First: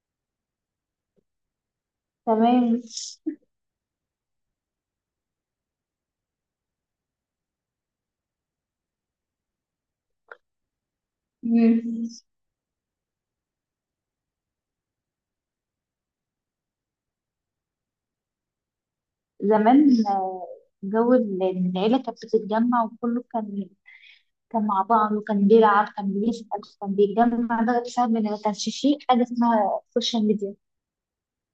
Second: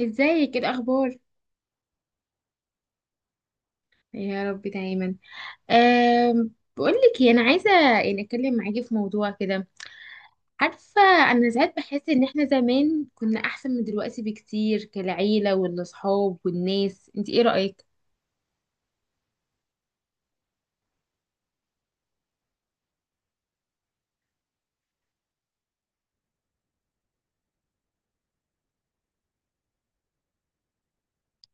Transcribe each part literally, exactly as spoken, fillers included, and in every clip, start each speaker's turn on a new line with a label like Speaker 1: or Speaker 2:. Speaker 1: ازيك؟ ايه الاخبار؟
Speaker 2: تمام.
Speaker 1: يا رب دايما. أم بقول لك إيه، انا عايزه يعني اتكلم معاكي في موضوع كده. عارفه، انا ساعات
Speaker 2: مم.
Speaker 1: بحس ان احنا زمان كنا احسن من دلوقتي بكتير، كالعيله والاصحاب والناس. انت ايه رايك؟
Speaker 2: زمان آه، جو ال- العيلة كانت بتتجمع وكله كان كان مع بعض، وكان بيلعب، كان بيسأل، كان بيتجمع. ده بسبب إن ما كانش فيه حاجة اسمها سوشيال ميديا.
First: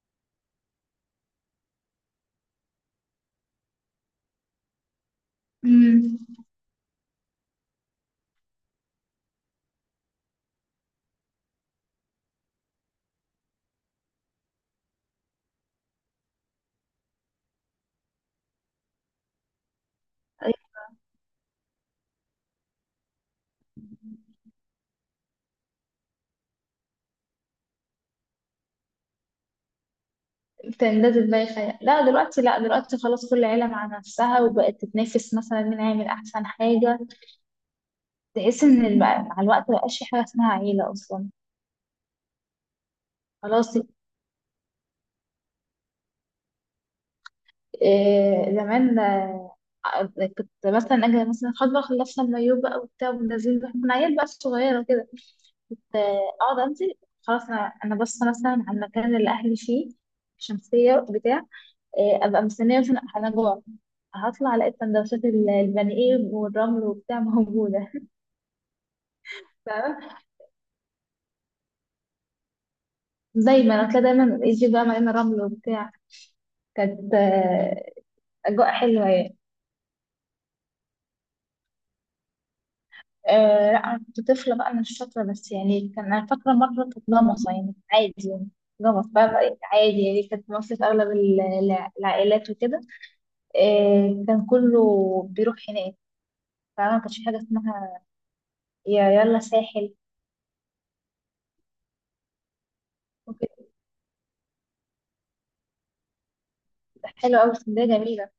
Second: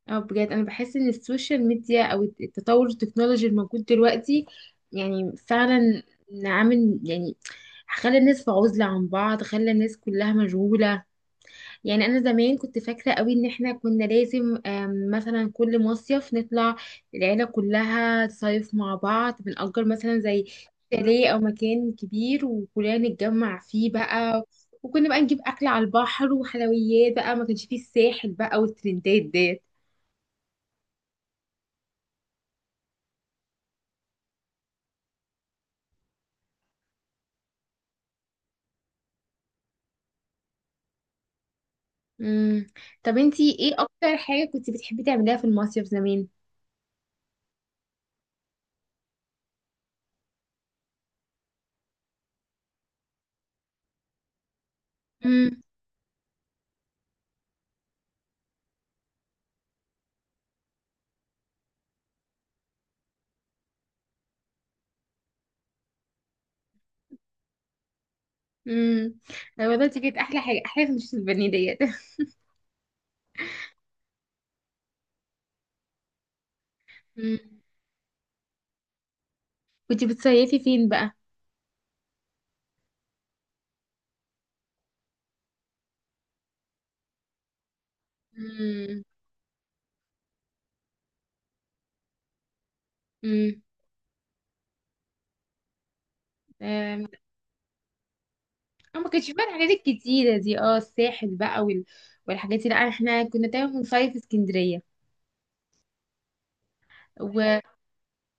Speaker 1: اه بجد انا بحس ان السوشيال ميديا او التطور التكنولوجي الموجود دلوقتي، يعني فعلا
Speaker 2: امم
Speaker 1: عامل يعني خلى الناس في عزله عن بعض، خلى الناس كلها مشغوله. يعني انا زمان كنت فاكره قوي ان احنا كنا لازم آم، مثلا كل مصيف نطلع، العيله كلها تصيف مع بعض، بنأجر مثلا زي شاليه او مكان كبير وكلنا نتجمع فيه بقى. وكنا بقى نجيب اكل على البحر وحلويات بقى، ما كانش فيه الساحل بقى والترندات ديت.
Speaker 2: كان ده دماغي خيال. لا دلوقتي لا دلوقتي خلاص، كل عيلة مع نفسها وبقت تتنافس مثلا مين هيعمل أحسن حاجة. تحس إن الم- مع الوقت مبقاش في حاجة اسمها عيلة أصلا.
Speaker 1: امم. طب انتي ايه
Speaker 2: خلاص.
Speaker 1: اكتر حاجه كنت بتحبي تعمليها في المصيف زمان؟
Speaker 2: آه، زمان آه، كنت مثلا اجي مثلا خلاص بقى، خلصنا المايوه بقى وبتاع ونازلين بقى، كنا عيال بقى صغيره كده
Speaker 1: امم.
Speaker 2: كنت، آه، اقعد انزل. خلاص، انا انا باصه مثلا على المكان اللي اهلي فيه، شمسيه بتاع. آه، ابقى مستنيه، مثلا انا جوع، هطلع الاقي سندوتشات ال- البني ايه والرمل وبتاع موجوده
Speaker 1: امم. ايوه، ده كانت
Speaker 2: فاهمة؟
Speaker 1: احلى حاجه، احلى حاجه مش البني ديت.
Speaker 2: دايما هتلاقي دايما يجي بقى مليان رمل وبتاع. كانت
Speaker 1: مم.
Speaker 2: آه، اجواء حلوه يعني.
Speaker 1: كنت بتصيفي فين
Speaker 2: آه، لا انا كنت طفله بقى، انا مش فاكره، بس يعني كان انا فاكره مره كانت غمصه يعني عادي يعني.
Speaker 1: بقى؟
Speaker 2: غمص بقى بقى عادي يعني. كانت مصر في اغلب ال- الع- العائلات وكده.
Speaker 1: امم.
Speaker 2: آه، كان كله بيروح هناك. فما
Speaker 1: أم،
Speaker 2: كانش حاجه اسمها
Speaker 1: أنا
Speaker 2: يا
Speaker 1: ما كانش
Speaker 2: يلا
Speaker 1: فيها الحاجات
Speaker 2: ساحل
Speaker 1: الكتيرة دي، اه الساحل بقى وال... والحاجات دي، لا احنا كنا
Speaker 2: وكده.
Speaker 1: دايما بنصيف في اسكندرية.
Speaker 2: حلوه قوي
Speaker 1: و
Speaker 2: اسكندريه، جميله.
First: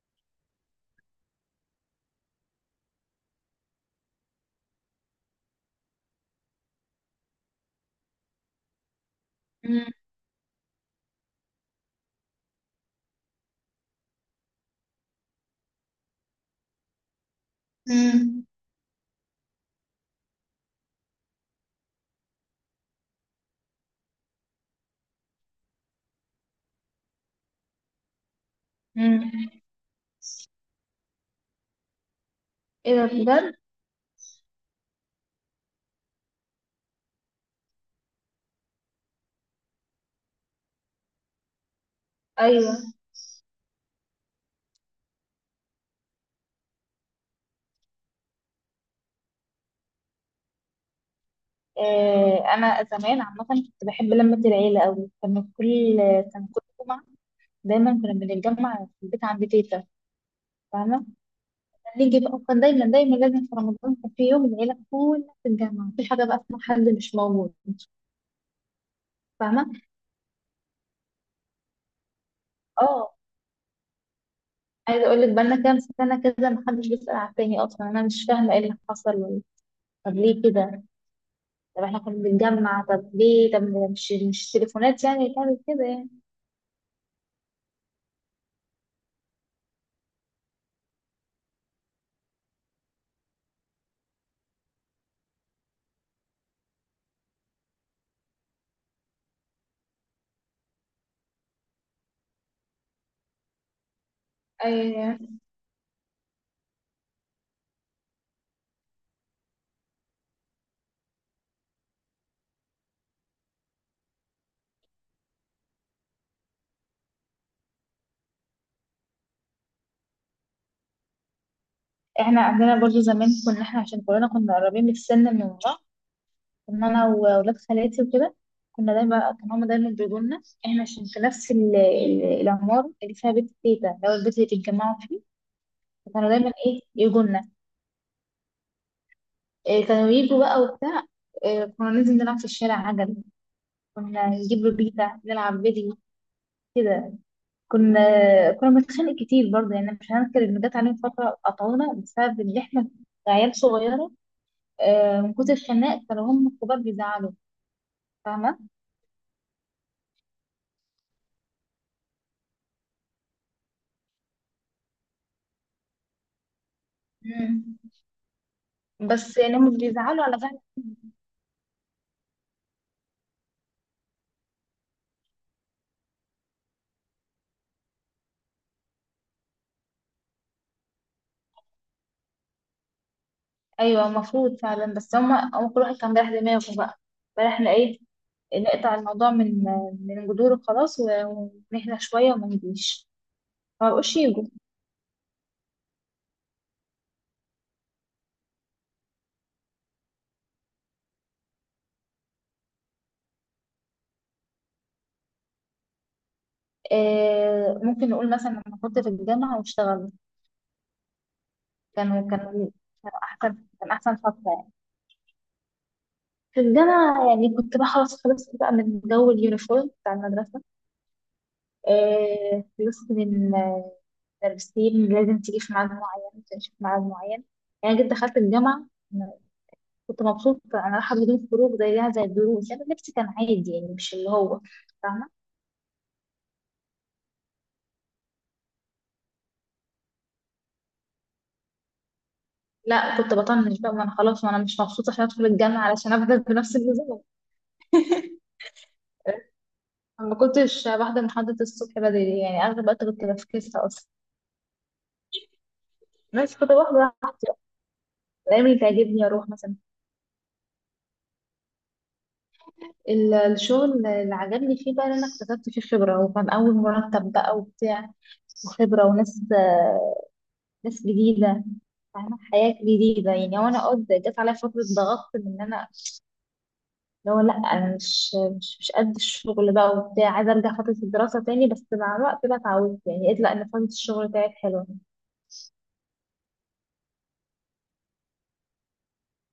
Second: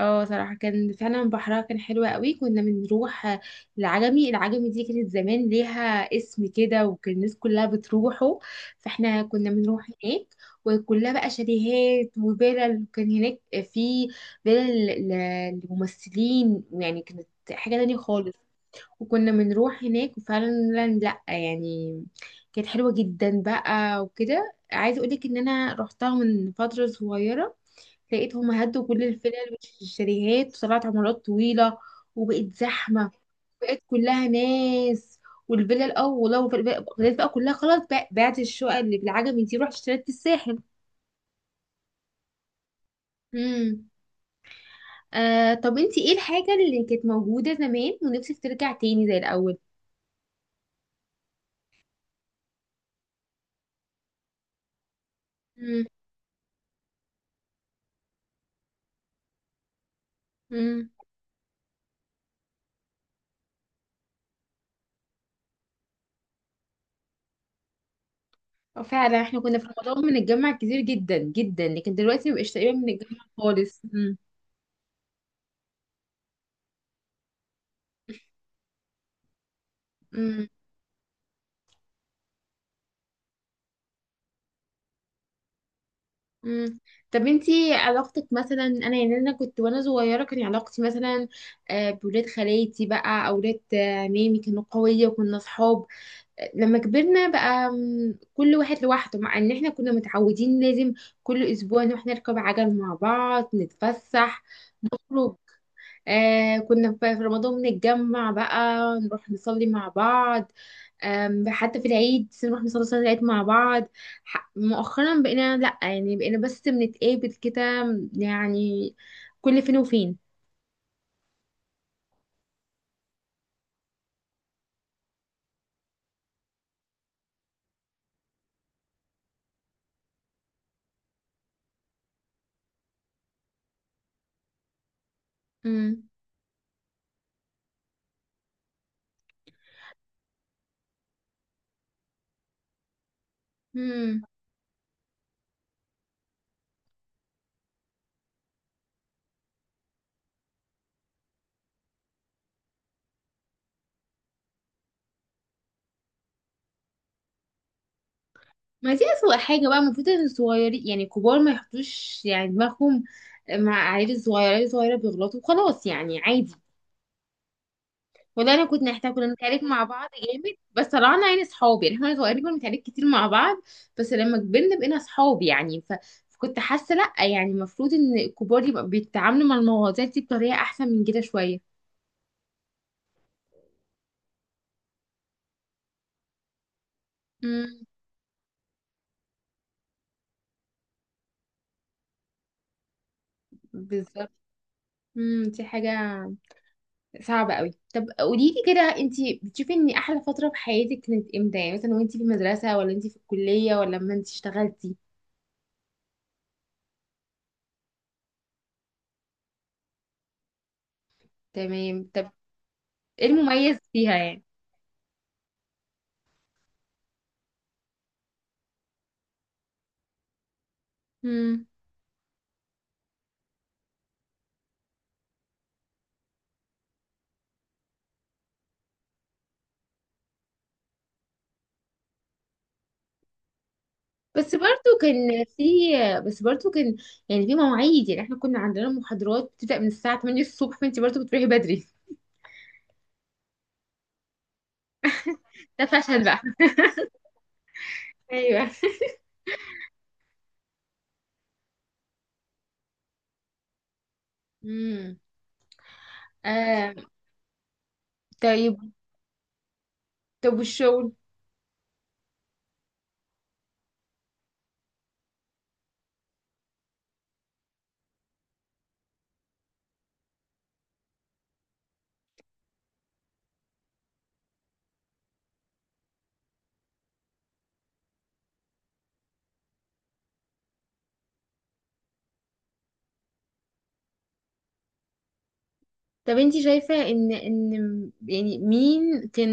Speaker 1: اه صراحة كان فعلا بحرها كان حلو قوي. كنا بنروح آه، العجمي، العجمي دي كانت زمان ليها اسم كده وكان الناس كلها بتروحه، فاحنا كنا
Speaker 2: مم.
Speaker 1: بنروح هناك. وكلها بقى شاليهات وفيلل، وكان هناك في فيلل ل- لممثلين، يعني كانت حاجة تانية خالص.
Speaker 2: مم.
Speaker 1: وكنا بنروح هناك وفعلا لا يعني كانت حلوة جدا بقى. وكده عايزة اقولك ان انا رحتها من فترة صغيرة، لقيتهم هدوا كل
Speaker 2: مم.
Speaker 1: الفلل والشاليهات وطلعت عمارات طويلة وبقت
Speaker 2: ايه ده
Speaker 1: زحمة،
Speaker 2: بجد؟
Speaker 1: بقت كلها ناس. والفلل اه والله، والفلل بقى، الفلل بقى كلها خلاص بقى، بعت الشقق اللي بالعجمي دي، رحت اشتريت في الساحل.
Speaker 2: ايوه.
Speaker 1: امم. آه طب انتي ايه الحاجة اللي كانت موجودة زمان ونفسك ترجع تاني زي الأول؟
Speaker 2: آه، انا زمان عامه كنت بحب لمه العيله قوي. كان كل كان كل جمعه دايما كنا بنتجمع في البيت عند تيتا.
Speaker 1: امم.
Speaker 2: فاهمه؟ نيجي بقى، كان دايما دايما لازم في رمضان كان في يوم العيلة كلها تتجمع، مفيش حاجة بقى اسمها حد مش موجود.
Speaker 1: فعلا احنا كنا في
Speaker 2: فاهمة؟
Speaker 1: رمضان بنتجمع كتير جدا جدا، لكن دلوقتي مبقاش تقريبا
Speaker 2: اه،
Speaker 1: بنتجمع خالص. امم.
Speaker 2: عايزة اقول لك بقالنا كام سنة كده محدش بيسأل على التاني اصلا، انا مش فاهمة ايه اللي حصل ولا. طب ليه
Speaker 1: امم.
Speaker 2: كده؟ طب احنا كنا بنتجمع، طب ليه؟ طب مش مش تليفونات يعني اللي تعمل كده يعني.
Speaker 1: امم. طب انتي علاقتك مثلا، انا يعني انا كنت وانا صغيره كان علاقتي مثلا آه، بولاد خالاتي بقى، او ولاد آه، عمامي، كانوا قويه وكنا صحاب. آه، لما كبرنا بقى مم، كل واحد لوحده، مع ان احنا كنا متعودين لازم كل اسبوع نروح نركب عجل مع بعض، نتفسح،
Speaker 2: أي...
Speaker 1: نخرج. آه كنا في في رمضان بنتجمع بقى نروح نصلي مع بعض. أم، حتى في العيد نروح نصلي صلاة العيد مع بعض. ح- مؤخرا بقينا لأ، يعني بقينا بس بنتقابل كده يعني، كل فين وفين.
Speaker 2: احنا عندنا برضو زمان، كنا احنا عشان كلنا كنا قريبين من السن، من لما انا واولاد خالاتي وكده كنا دايما، كان هما دايما بيقولوا لنا احنا عشان في نفس ال- ال- العمارة اللي فيها بيت تيتا اللي هو البيت اللي بيتجمعوا فيه.
Speaker 1: امم.
Speaker 2: فكانوا دايما ايه يجوا لنا. إيه كانوا يجوا بقى وبتاع. إيه كنا ننزل نلعب في الشارع عجل،
Speaker 1: امم.
Speaker 2: كنا نجيب بيتا نلعب بدي كده. كنا كنا بنتخانق كتير برضه يعني، مش هنذكر ان جت علينا فترة قطعونا بسبب ان احنا عيال صغيرة. آه، من كتر الخناق كانوا هم الكبار بيزعلوا. فاهمة؟
Speaker 1: ما دي أسوأ حاجة بقى. المفروض إن الصغيرين، يعني الكبار ما يحطوش يعني دماغهم مع العيال الصغيرة. العيال الصغيرة بيغلطوا وخلاص يعني عادي.
Speaker 2: مم.
Speaker 1: والله انا كنت، احنا كنا
Speaker 2: بس يعني
Speaker 1: بنتعارك
Speaker 2: هم
Speaker 1: مع بعض
Speaker 2: بيزعلوا على
Speaker 1: جامد
Speaker 2: فعل.
Speaker 1: بس طلعنا يعني صحاب. يعني احنا صغيرين كنا بنتعارك كتير مع بعض، بس لما كبرنا بقينا صحاب. يعني ف... فكنت حاسه لا يعني المفروض ان الكبار يبقى بيتعاملوا مع المواضيع دي بطريقه احسن من كده شويه.
Speaker 2: ايوه المفروض فعلا، بس هما هو كل واحد كان بيريح دماغه بقى. فاحنا
Speaker 1: امم.
Speaker 2: ايه، نقطع الموضوع من من جذوره خلاص، و- ونهدى شويه وما نجيش. ما بقوش
Speaker 1: بالظبط.
Speaker 2: يجوا.
Speaker 1: امم. دي حاجه صعبه قوي. طب قولي لي كده، انت بتشوفي ان احلى فتره في حياتك كانت امتى؟ يعني مثلا وانت في المدرسه، ولا انت في الكليه، ولا لما انت اشتغلتي؟
Speaker 2: آه، ممكن نقول مثلا لما كنت في الجامعه واشتغلت.
Speaker 1: تمام.
Speaker 2: كانوا
Speaker 1: طب
Speaker 2: كانوا إيه؟ كانوا
Speaker 1: ايه
Speaker 2: احسن،
Speaker 1: المميز
Speaker 2: كان احسن
Speaker 1: فيها؟
Speaker 2: فتره يعني. في الجامعه يعني، كنت بقى خلاص خلصت بقى من جو اليونيفورم بتاع المدرسه.
Speaker 1: يعني
Speaker 2: آه، خلصت من، آه، المدرسين لازم تيجي في ميعاد معين، تمشي في ميعاد معين. يعني جيت دخلت الجامعه، كنت مبسوطة. أنا رايحة بدون خروج زيها زي الدروس، أنا لبسي كان عادي يعني، مش اللي
Speaker 1: بس
Speaker 2: هو.
Speaker 1: برضو
Speaker 2: فاهمة.
Speaker 1: كان في، بس برضو كان يعني في مواعيد. يعني احنا كنا عندنا محاضرات بتبدأ من الساعة ثمانية الصبح، فانت برضو بتروحي بدري.
Speaker 2: لا، كنت بطنش بقى، ما أنا خلاص، ما أنا مش مبسوطة عشان أدخل الجامعة
Speaker 1: ده
Speaker 2: علشان
Speaker 1: فشل
Speaker 2: أفضل
Speaker 1: بقى.
Speaker 2: بنفس النظام.
Speaker 1: ايوه.
Speaker 2: ما كنتش بحضر محاضرة الصبح بدري يعني، أغلب الوقت كنت بفكسها أصلا.
Speaker 1: امم.
Speaker 2: بس كنت
Speaker 1: آه.
Speaker 2: بحضر الأيام
Speaker 1: طيب.
Speaker 2: اللي تعجبني، أروح مثلا.
Speaker 1: طب والشغل؟
Speaker 2: ال- الشغل اللي عجبني فيه بقى إن أنا اكتسبت فيه خبرة، وكان أول مرتب بقى وبتاع، وخبرة وناس، ناس جديدة. فاهمة، حياة جديدة يعني. وأنا قد جت عليا فترة ضغط من إن أنا، اللي هو لا انا مش مش مش قد الشغل بقى وبتاع، عايزه ارجع فتره الدراسه تاني. بس مع الوقت بقى اتعودت يعني، قلت لا، ان فتره الشغل بتاعت حلوه.
Speaker 1: طب انت شايفة ان ان يعني مين كان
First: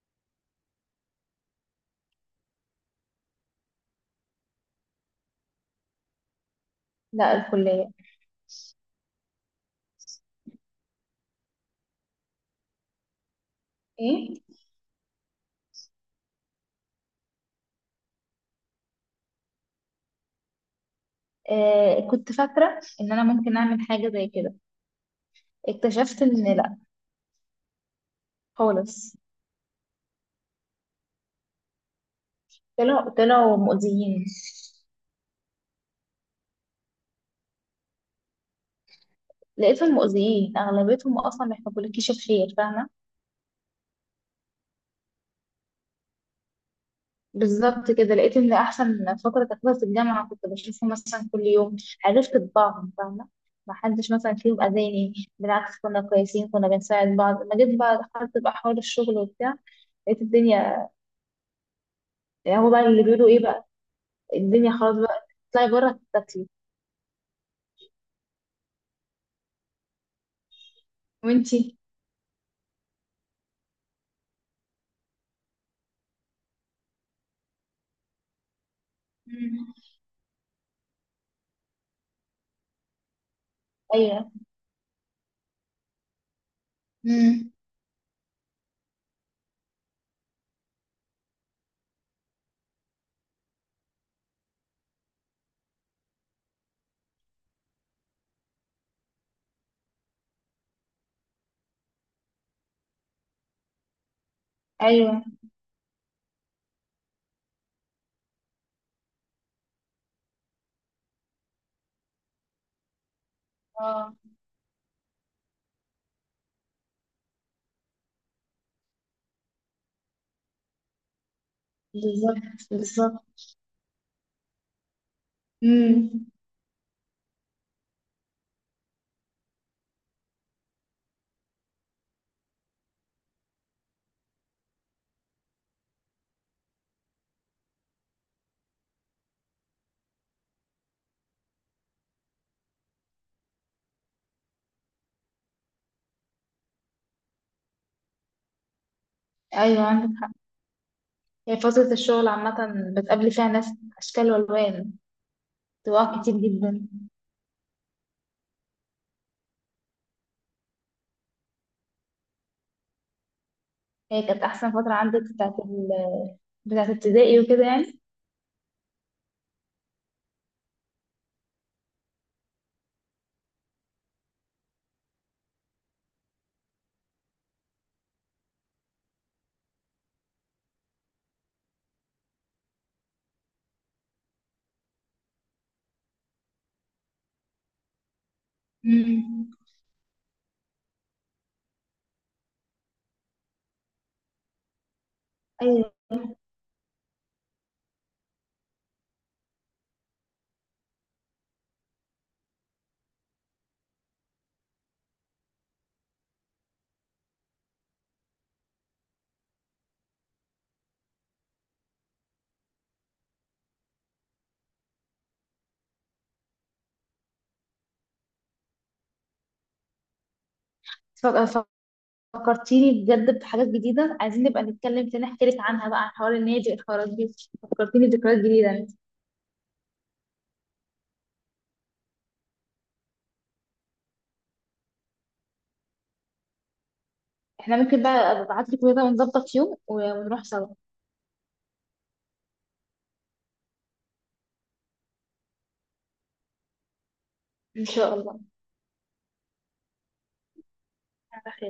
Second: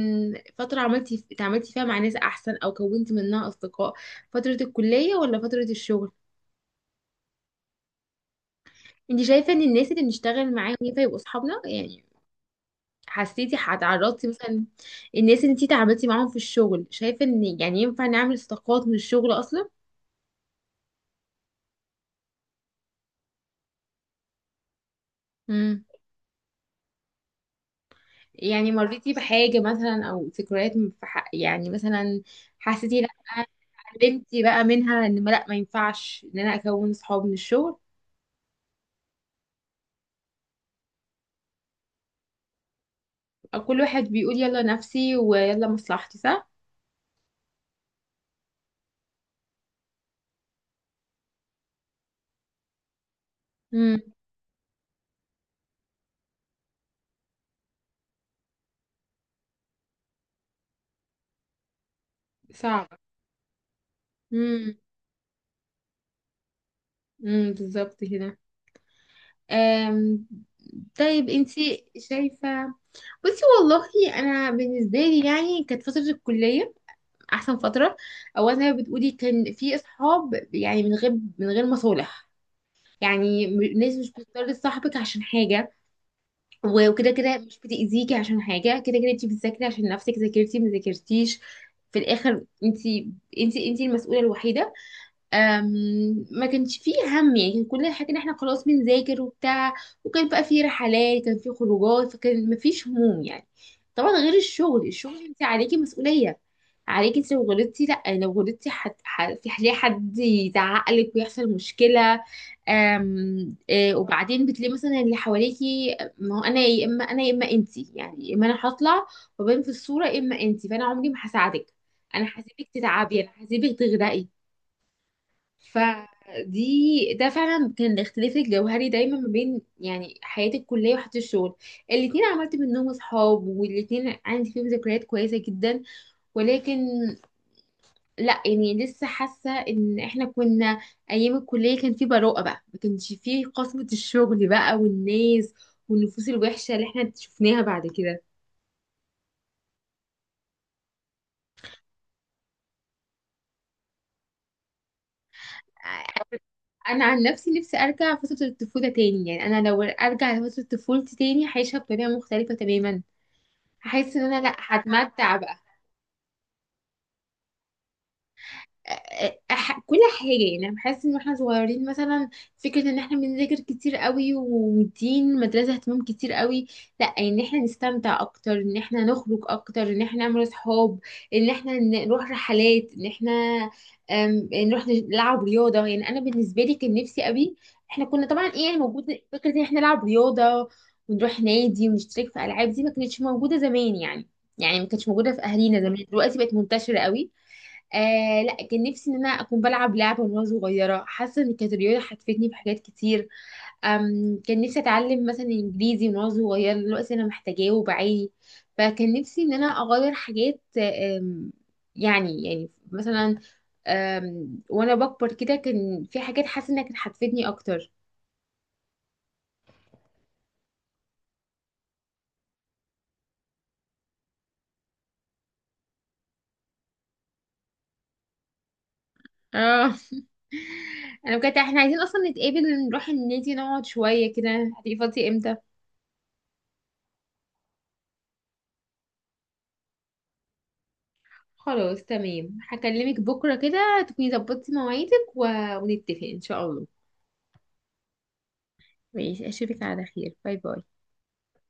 Speaker 1: فترة عملتي اتعاملتي فيها مع ناس احسن او كونتي منها اصدقاء؟ فترة الكلية ولا فترة الشغل؟
Speaker 2: لا، الكليه.
Speaker 1: انت شايفة ان الناس اللي بنشتغل معاهم ينفع يبقوا اصحابنا؟ يعني حسيتي، هتعرضتي
Speaker 2: ايه.
Speaker 1: مثلا، الناس اللي انتي تعاملتي معاهم في الشغل، شايفه ان يعني ينفع نعمل صداقات من الشغل اصلا؟
Speaker 2: آه، كنت فاكره ان انا ممكن اعمل حاجه زي كده.
Speaker 1: امم.
Speaker 2: اكتشفت ان لا.
Speaker 1: يعني
Speaker 2: خالص.
Speaker 1: مريتي بحاجه مثلا او ذكريات من- في حق يعني مثلا حسيتي لا،
Speaker 2: طلعوا، طلعوا مؤذيين.
Speaker 1: اتعلمتي بقى منها ان ما- لا ما ينفعش ان انا اكون صحاب من الشغل؟
Speaker 2: لقيتهم مؤذيين، اغلبيتهم اصلا ما يحبولكيش الخير. فاهمه.
Speaker 1: أو كل واحد بيقول يلا نفسي ويلا مصلحتي، صح؟
Speaker 2: بالظبط كده، لقيت ان احسن فتره تاخدها في الجامعه، كنت بشوفهم مثلا كل يوم، عرفت طباعهم. فاهمه، ما
Speaker 1: امم.
Speaker 2: حدش مثلا فيهم اذاني، بالعكس كنا كويسين، كنا بنساعد بعض. لما جيت بقى دخلت بقى حوار الشغل وبتاع، لقيت الدنيا، يعني هو بقى
Speaker 1: صعب.
Speaker 2: اللي بيقولوا ايه بقى، الدنيا
Speaker 1: امم.
Speaker 2: خلاص بقى تطلعي بره تاكلي.
Speaker 1: امم بالظبط كده. أم، طيب
Speaker 2: وانتي؟
Speaker 1: انتي شايفه، بصي والله، انا بالنسبه لي يعني كانت فتره الكليه احسن فتره. اولا زي ما بتقولي كان
Speaker 2: مم.
Speaker 1: في اصحاب يعني من غير، من غير مصالح. يعني م- الناس مش
Speaker 2: ايوه.
Speaker 1: بتضطر تصاحبك عشان حاجه، و- وكده كده
Speaker 2: مم.
Speaker 1: مش بتاذيكي عشان حاجه، كده كده انت بتذاكري عشان نفسك. ذاكرتي ما ذاكرتيش في الاخر، انت، انت انت المسؤوله الوحيده. أم، ما كانش فيه هم يعني، كان كل الحاجة ان احنا خلاص بنذاكر وبتاع، وكان بقى فيه رحلات، كان فيه خروجات، فكان مفيش هموم يعني. طبعا غير الشغل،
Speaker 2: ايوه.
Speaker 1: الشغل انت عليكي مسؤولية، عليكي انت. لو غلطتي لا، لو غلطتي حد حد- في حد، حد يزعق لك ويحصل مشكلة. أم آه،
Speaker 2: اه،
Speaker 1: وبعدين بتلاقي مثلا اللي حواليكي آه، ما هو انا، يا اما انا يا اما انت، يعني يا اما انا هطلع وبين في الصورة يا اما انت، فانا عمري ما هساعدك، انا
Speaker 2: بالظبط.
Speaker 1: هسيبك تتعبي،
Speaker 2: بالظبط.
Speaker 1: انا هسيبك تغرقي.
Speaker 2: مم.
Speaker 1: فدي ده فعلا كان الاختلاف الجوهري دايما ما بين يعني حياتي الكليه وحياتي الشغل. الاتنين عملت منهم اصحاب، والاتنين عندي فيهم ذكريات كويسه جدا. ولكن لا يعني لسه حاسه ان احنا كنا ايام الكليه كان في براءه بقى، ما كانش في قسوه الشغل بقى والناس والنفوس الوحشه اللي احنا شفناها بعد كده.
Speaker 2: ايوه، عندك حق. هي فتره الشغل عامه بتقابلي فيها ناس، اشكال والوان، طباع كتير جدا.
Speaker 1: انا عن نفسي نفسي ارجع فتره الطفوله تاني. يعني انا لو ارجع لفتره طفولتي تاني هعيشها بطريقه مختلفه تماما، هحس
Speaker 2: هي
Speaker 1: ان انا
Speaker 2: كانت
Speaker 1: لا
Speaker 2: احسن فتره عندك
Speaker 1: هتمتع بقى.
Speaker 2: بتاعت ال بتاعت ابتدائي وكده يعني.
Speaker 1: أح... كل حاجة. يعني أنا بحس إن إحنا صغيرين مثلا، فكرة إن إحنا بنذاكر كتير قوي ومدين المدرسة اهتمام كتير قوي، لأ إن إحنا نستمتع أكتر، إن إحنا نخرج أكتر، إن إحنا نعمل أصحاب، إن إحنا ن- نروح رحلات، إن إحنا أم، نروح نلعب رياضة. يعني أنا بالنسبة لي كان نفسي قوي، إحنا كنا طبعا إيه يعني موجود فكرة
Speaker 2: امم
Speaker 1: إن إحنا نلعب رياضة ونروح نادي ونشترك في ألعاب. دي ما كانتش موجودة زمان يعني، يعني ما كانتش موجودة في أهالينا
Speaker 2: ايوه.
Speaker 1: زمان، دلوقتي بقت منتشرة قوي. آه لا، كان نفسي ان انا اكون بلعب لعبه وانا صغيره. حاسه ان كانت الرياضه حفتني في حاجات كتير. أم كان نفسي اتعلم مثلا انجليزي وانا صغيره، دلوقتي انا محتاجاه وبعاني. فكان نفسي ان انا اغير حاجات. أم، يعني يعني مثلا، أم، وانا بكبر كده كان في حاجات حاسه انها كانت هتفيدني اكتر.
Speaker 2: ف- فكرتيني بجد بحاجات جديده، عايزين نبقى نتكلم تاني، احكي لك عنها بقى، عن حوار النادي والحوارات دي. فكرتيني بذكريات جديده يعني.
Speaker 1: اه انا بجد احنا عايزين اصلا نتقابل، نروح النادي نقعد شويه كده. هتبقي فاضيه امتى؟
Speaker 2: احنا ممكن بقى ابعت لك كده ونظبط يوم ونروح سوا.
Speaker 1: خلاص تمام، هكلمك بكرة كده تكوني ظبطتي مواعيدك و... ونتفق إن شاء الله.
Speaker 2: ان شاء الله.
Speaker 1: ماشي، أشوفك على خير. باي باي.
Speaker 2: على خير.